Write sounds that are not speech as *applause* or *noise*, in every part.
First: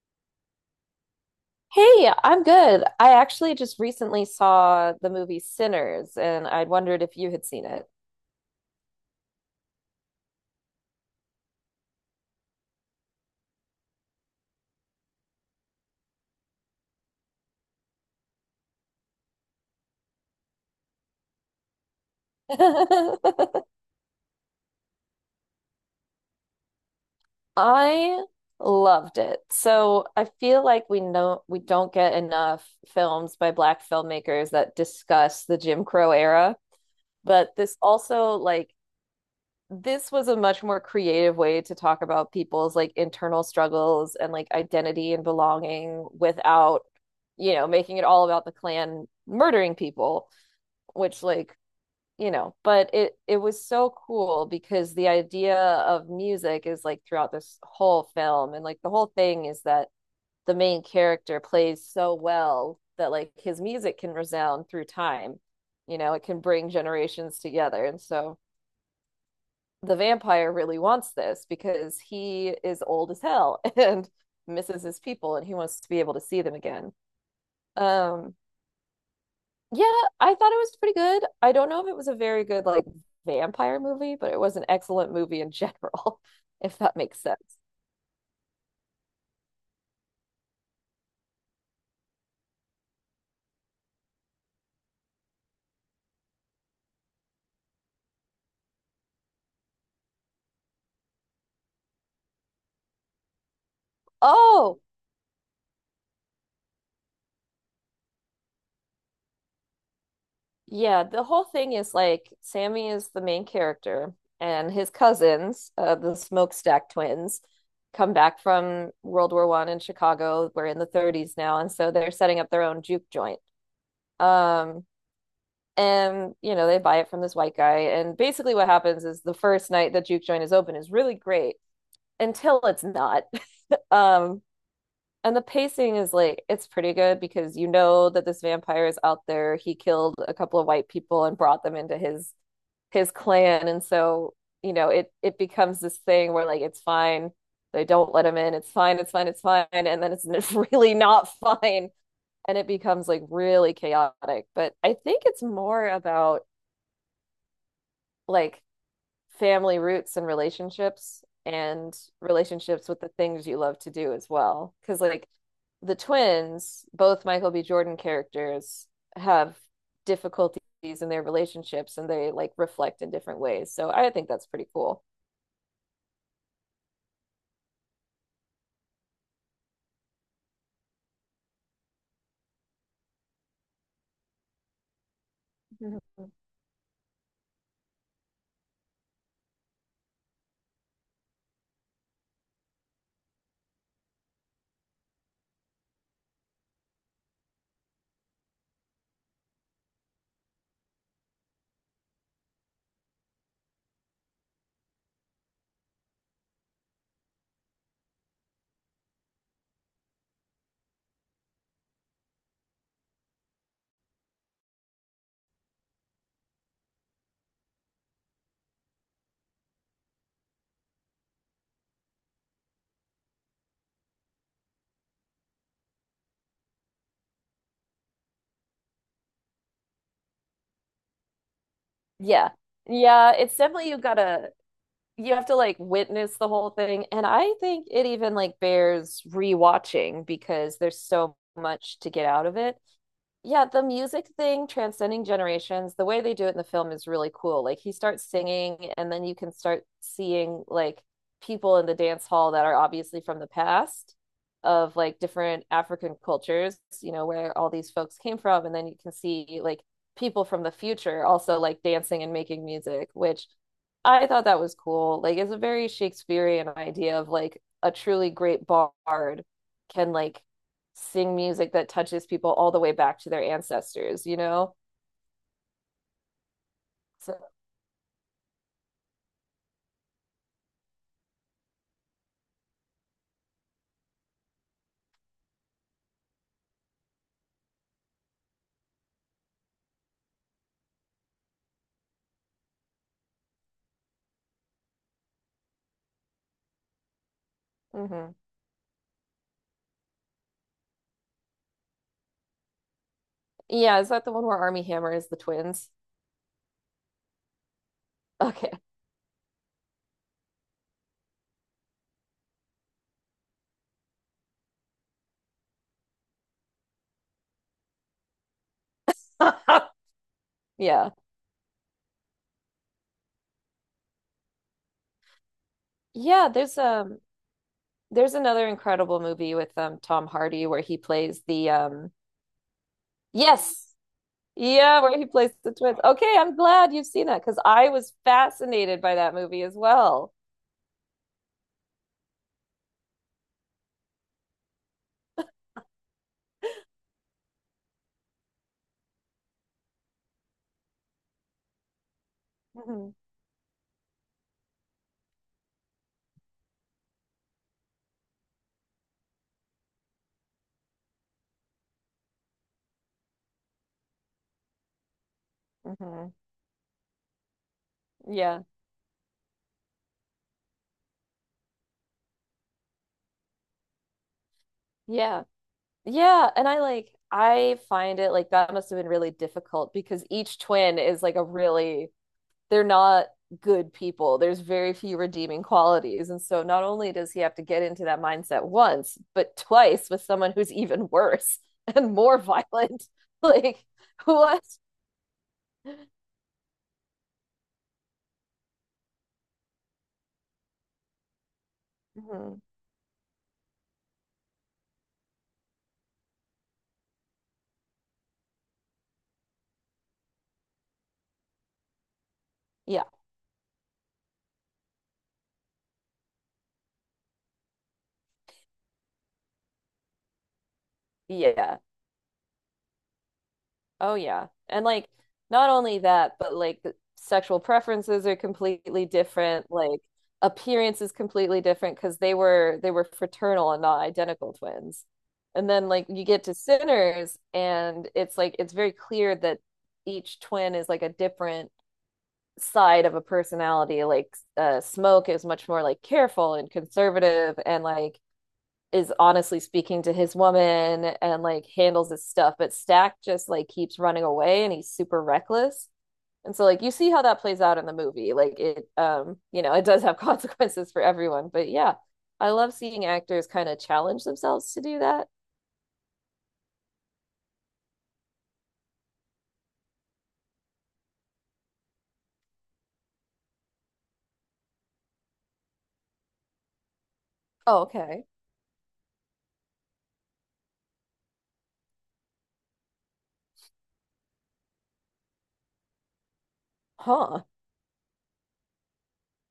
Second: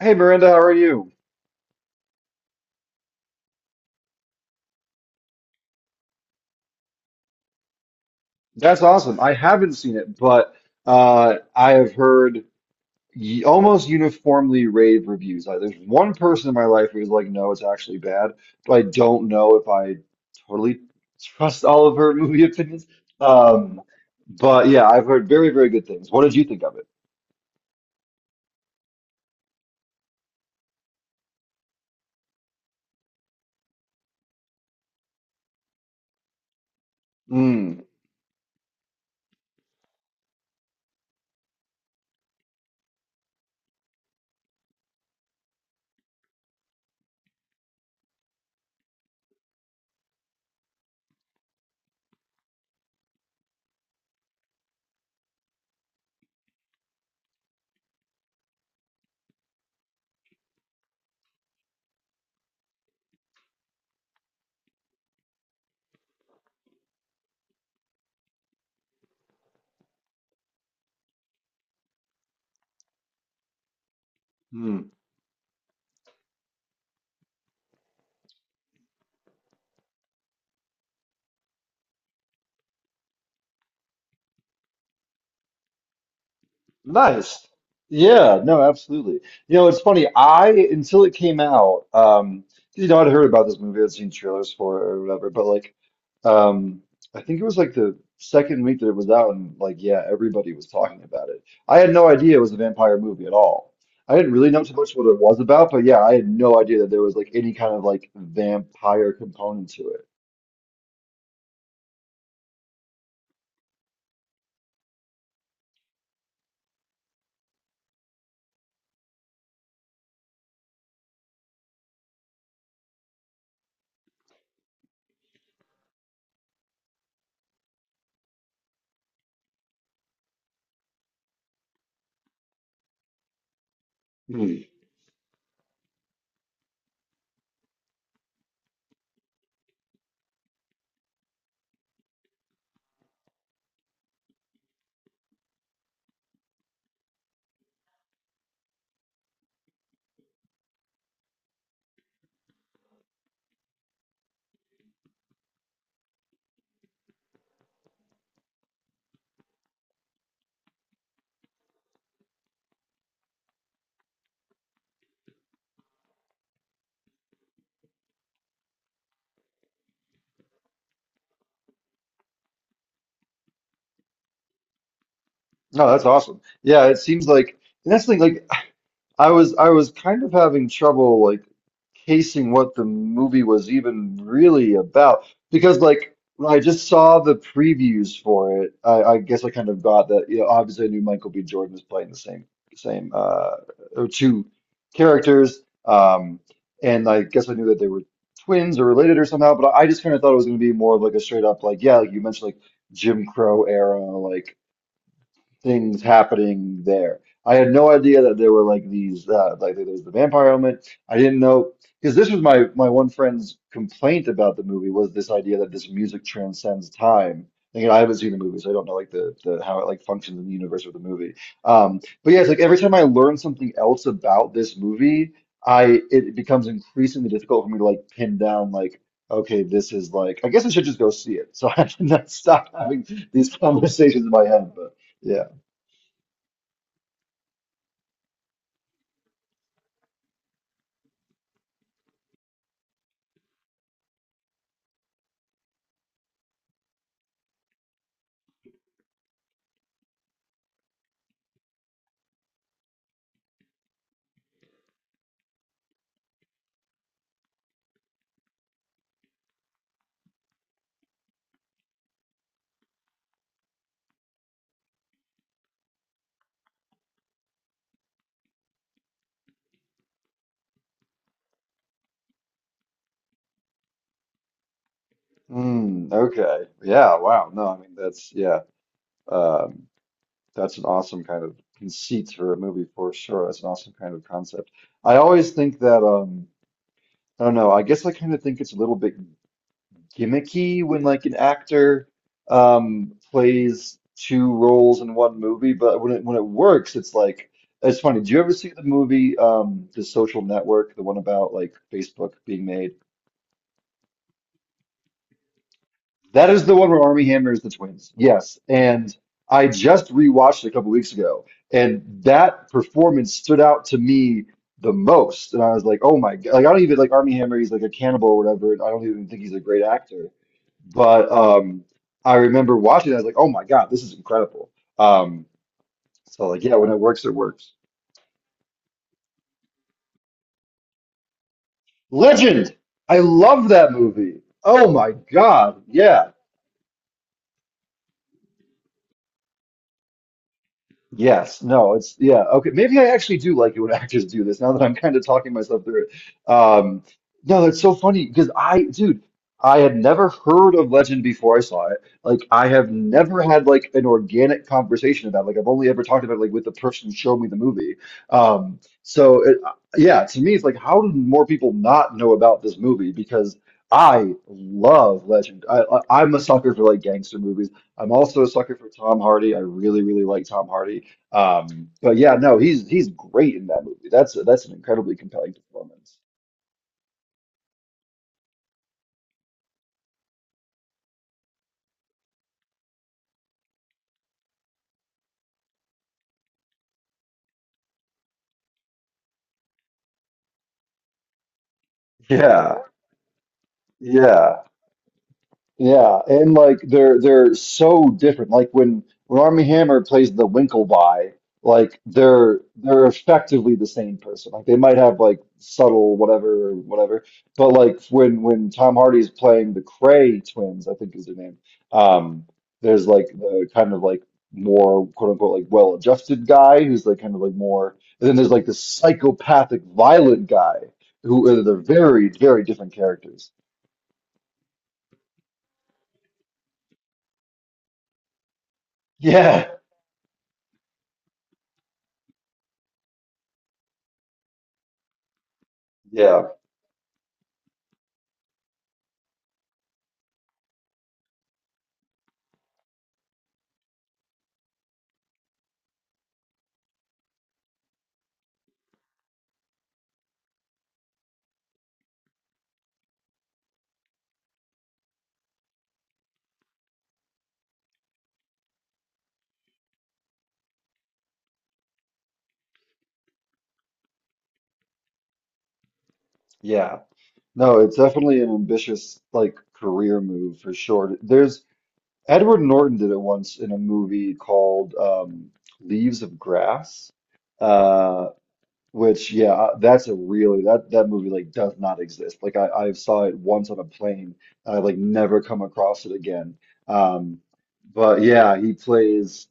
Hey Miranda, how are you? Hey, I'm good. I actually just recently saw the movie Sinners, and I wondered if you had seen it. That's awesome. I haven't seen it, but I have heard y almost uniformly rave reviews. Like, there's one person in my life who's like, no, it's actually bad, but I don't know if I totally trust all of her *laughs* movie opinions. *laughs* Um, but yeah, I've heard very, very good things. What did you think of it? I loved it. So I feel like we know we don't get enough films by Black filmmakers that discuss the Jim Crow era, but this Mm. also like this was a much more creative way to talk about people's like internal struggles and like identity and belonging without, making it all about the Klan murdering people. Which like but it was so cool because the idea of music is like throughout this whole film and like the whole thing is that the main character plays so well that like his music can resound through time, it can bring generations together. And so the vampire really wants this because he is old as hell *laughs* and misses his people and he wants to be able to see them again. um Yeah, I thought it was pretty good. I don't know if it was a very good like vampire movie, but it was an excellent movie in general, *laughs* if that makes Nice. sense. Yeah, no, absolutely. You know, it's funny. I, until it came out, you know, I'd heard about this movie, I'd seen trailers for it or whatever, but like, um, I think it was like the second week that it was out, and like, yeah, everybody was talking about it. I had no idea it was a vampire movie at all. I didn't really know too Oh, much what it was about, but yeah, I had no idea that there was like any kind of like vampire component to it. yeah, the whole thing is like Sammy is the main character and his cousins, the Smokestack twins, come back from World War I in Chicago. We're in the 30s now, and so they're setting up their own juke joint. Um, and they buy it from this white guy and basically what happens is the first night the juke joint is open is really great until it's not. Um, Hmm. and the pacing is like it's pretty good because you know that this vampire is out there. He killed a couple of white people and brought them into his clan, and so it becomes this thing where like it's fine. They don't let him in. It's fine. It's fine. It's fine. And then it's *laughs* really not fine, and it becomes like really chaotic. But I think it's more about like family roots and relationships with the things you love to do as well. Because, like, the twins, both Michael B. Jordan characters, have difficulties in their relationships and they like reflect in different ways. So I think that's pretty cool. No, that's awesome. Yeah, it seems like, and that's the thing, like, I was kind of having trouble like casing what the movie was even really about, because like Mhm. when I just saw the previews for it. I guess I kind of got that. You know, obviously I knew Michael B. Jordan was playing the same same or two characters. And I guess I knew that they were twins or related or somehow. But I just kind of thought it was going to be more of like a straight up like, yeah, like you mentioned, like Jim Crow era, like things happening there. I had no idea that there were like these like there was the vampire element. I didn't know because this was my one friend's complaint about the movie was this idea that this music transcends time. And, you know, I haven't seen the movie, so I don't know like the how it like functions in the universe of the movie. But yeah, it's like every time I learn something else about this movie, I it becomes increasingly difficult for me to like pin down, like, okay, this is like, I guess I should just go see it. So *laughs* I did not Yeah. stop having Yeah, these it's definitely conversations in my head, but. you have Yeah. to like witness the whole thing. And I think it even like bears rewatching because there's so much to get out of it. Yeah, the music thing, transcending generations, the way they do it in the film is really cool. Like he starts singing, and then you can start seeing like people in the dance hall that are obviously from the past of like different African cultures, where all these folks came from. And then you can see like people from the future also like dancing and making music, which I thought that was cool. Like it's a very Shakespearean idea of like a truly great bard can like sing music that touches people all the way back to their ancestors, you know? Mm, okay. Yeah. So, Wow. No, I mean that's yeah. Um, that's an awesome kind of conceit for a movie, for sure. That's an awesome kind of concept. I always think that I don't know. I guess I kind of think it's a little bit gimmicky when like an actor plays two roles in one movie, but when it works, it's like it's funny. Do mhm. you ever see the movie The Social Network, the one about like Facebook being made? Yeah, is that the one where Army Hammer is the twins? That is the one where Army Hammer is the twins. Yes. Okay. And I just rewatched it a couple weeks ago, and that performance stood out to me the most. And I was like, oh my God. Like, I don't even like Army Hammer. He's like a cannibal or whatever. And I don't even think he's a great *laughs* actor. Yeah. But I remember watching it. I was like, oh my God, this is incredible. Um, so, Yeah, like, yeah, there's when it um works, it works. there's another incredible movie with Tom Hardy where he plays the. Legend! I love Yes. that movie. Oh Yeah, my where he plays the God. twins. Yeah. Okay, I'm glad you've seen that because I was fascinated by that movie as well. Yes, no, it's yeah, okay. Maybe I actually do like it when *laughs* actors do this now that I'm kind of talking myself through it. No, that's so funny because I, dude, I had never heard of Legend before I saw it. Like, I have *laughs* never had like an organic conversation about it. Like, I've only ever talked about it like with the person who showed me the movie. So it, yeah, to me, it's like, how did more people not know about this movie? Because I love Legend. Hmm. I'm a sucker for like gangster movies. I'm also a Yeah. sucker for Tom Hardy. I really, really like Tom Hardy. But yeah, no, he's great in that movie. That's an incredibly Yeah. compelling performance. Yeah. And I like, I find it like that must have been really difficult because each twin is like a really, they're not good people. There's very few redeeming qualities. And so not only does he have to get into that mindset once, but twice with someone who's even worse *laughs* and more Yeah, violent. *laughs* Like, yeah. what? Yeah, and like they're so different. Like when Armie Hammer plays the Winkleby, like they're Mhm. they're effectively the same person. Like they might have like subtle whatever, but like when Tom Hardy's playing the Cray twins, I think is their name. Um, Yeah. there's like the kind of like more quote unquote like well-adjusted guy who's like kind of like more, and then there's like the psychopathic violent guy who are they're Yeah. very very different characters. Oh yeah. And like not only that, but like the sexual preferences are completely Yeah, different, like appearance is completely different because they were fraternal and not identical twins. And then like you get yeah, to Sinners and it's like it's very clear that each twin is like a different side of a personality. Like Smoke is much more like careful and conservative and like is honestly speaking to his woman and like handles his stuff, but Stack just like keeps running away and he's super reckless. And so like you see how that plays out in the movie. Like it *laughs* it does have consequences for everyone. But yeah, I love seeing actors kind of challenge themselves to do that. yeah. No, it's definitely an ambitious like career move for sure. There's Edward Norton did it once in a movie called Leaves of Grass, Oh, okay. uh, which yeah, that's a really that movie like does not exist. Like I saw it once on a plane, and I like never come across it again. Um, Huh. but yeah, he plays.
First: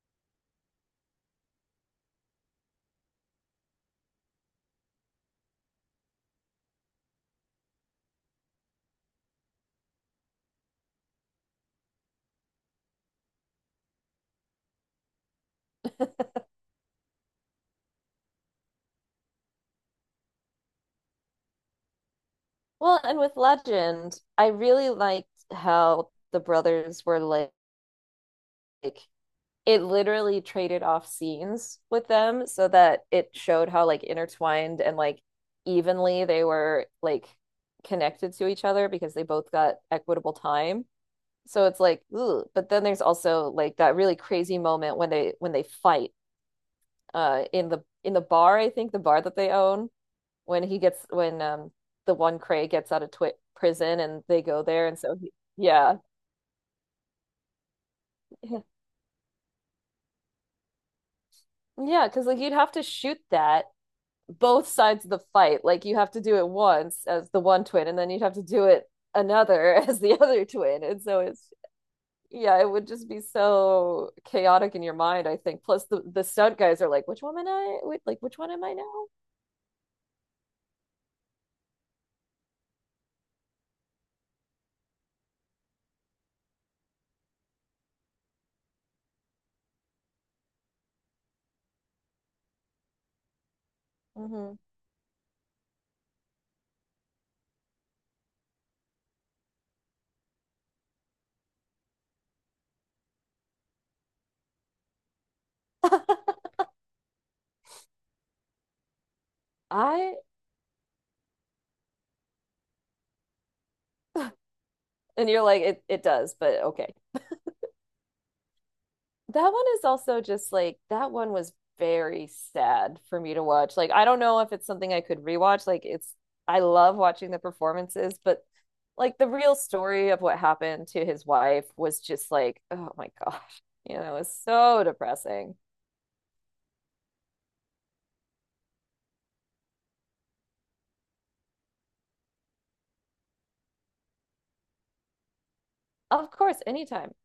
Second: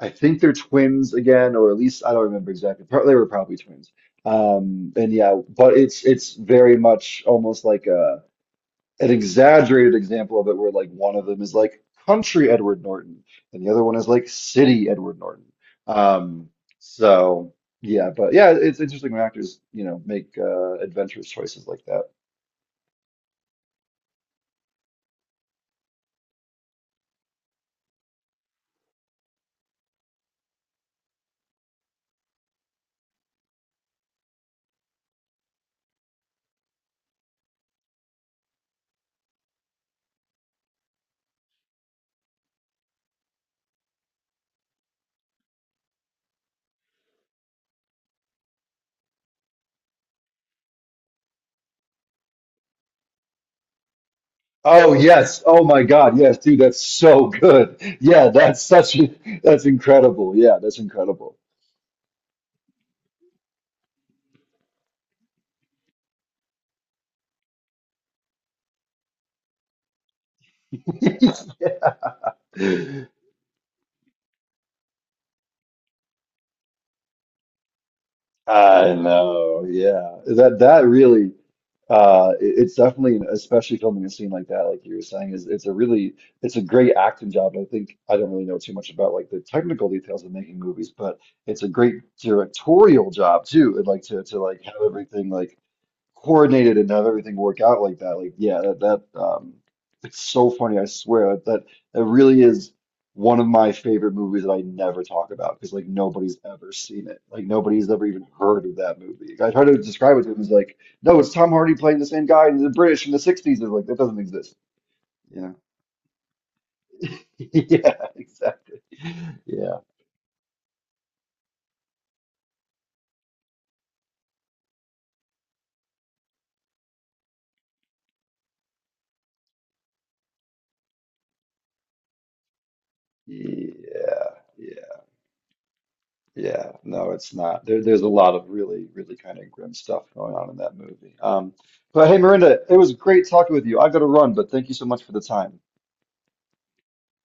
I think they're twins again, or at least I don't remember exactly. They were probably twins. And yeah, but it's very much almost like a an exaggerated example of it where like one of them is like country Edward Norton and the other one is like city Edward Norton. *laughs* Um, so yeah, but yeah, it's interesting when actors, you know, make adventurous choices like that. Well, and with Legend, I really liked how the brothers were like it literally traded off scenes with them so that it showed how like intertwined and like evenly they were like connected to each other because they both got equitable time. So it's like, ooh, but then there's also like that really crazy moment when they fight in the bar, I think the bar that they own when he gets when the one Cray gets out of twi prison and they go there Oh and so he, yes. Oh my yeah. God. Yes, dude, that's so good. Yeah, that's such a, that's incredible. Yeah, that's incredible. Yeah, because like you'd have to shoot that both sides of the fight. Like you have to do it once as the one twin, and then you'd have to do it another *laughs* as the other twin. And so it's *laughs* yeah, it would Yeah. just be so chaotic in your mind, I think. Plus the stunt guys are like, which one am I? Wait, like which one am I now? I know, yeah. That really it's definitely especially filming a scene like that, like you were saying, is it's a really it's a great acting job. And I think I don't really know too much about like the technical details of making movies, but it's a great directorial job too. And like to Hmm. like have everything like coordinated and have everything work out like that. Like, yeah, that it's so funny. I swear that that really is one of my favorite movies that I never talk about because like *laughs* nobody's ever seen it. Like nobody's ever even heard of that movie. Like, I try to I describe it to them as like, no, it's Tom Hardy playing the same guy in the British in the 60s. They're like, that doesn't exist, And you you're know? like, *laughs* it does, but okay. Yeah, exactly. That one Yeah. is also just like that one was very sad for me to watch. Like I don't know if it's something I could rewatch. Like it's I love watching the performances, but like the real story of what happened to his wife was just like, oh my gosh, it was Yeah. so Yeah. depressing. Yeah, no, it's not. There's a lot of really, really kind of grim stuff going on in that movie. But hey, Miranda, it was great talking with you. I gotta run, but thank you so much for the time. Of course, anytime.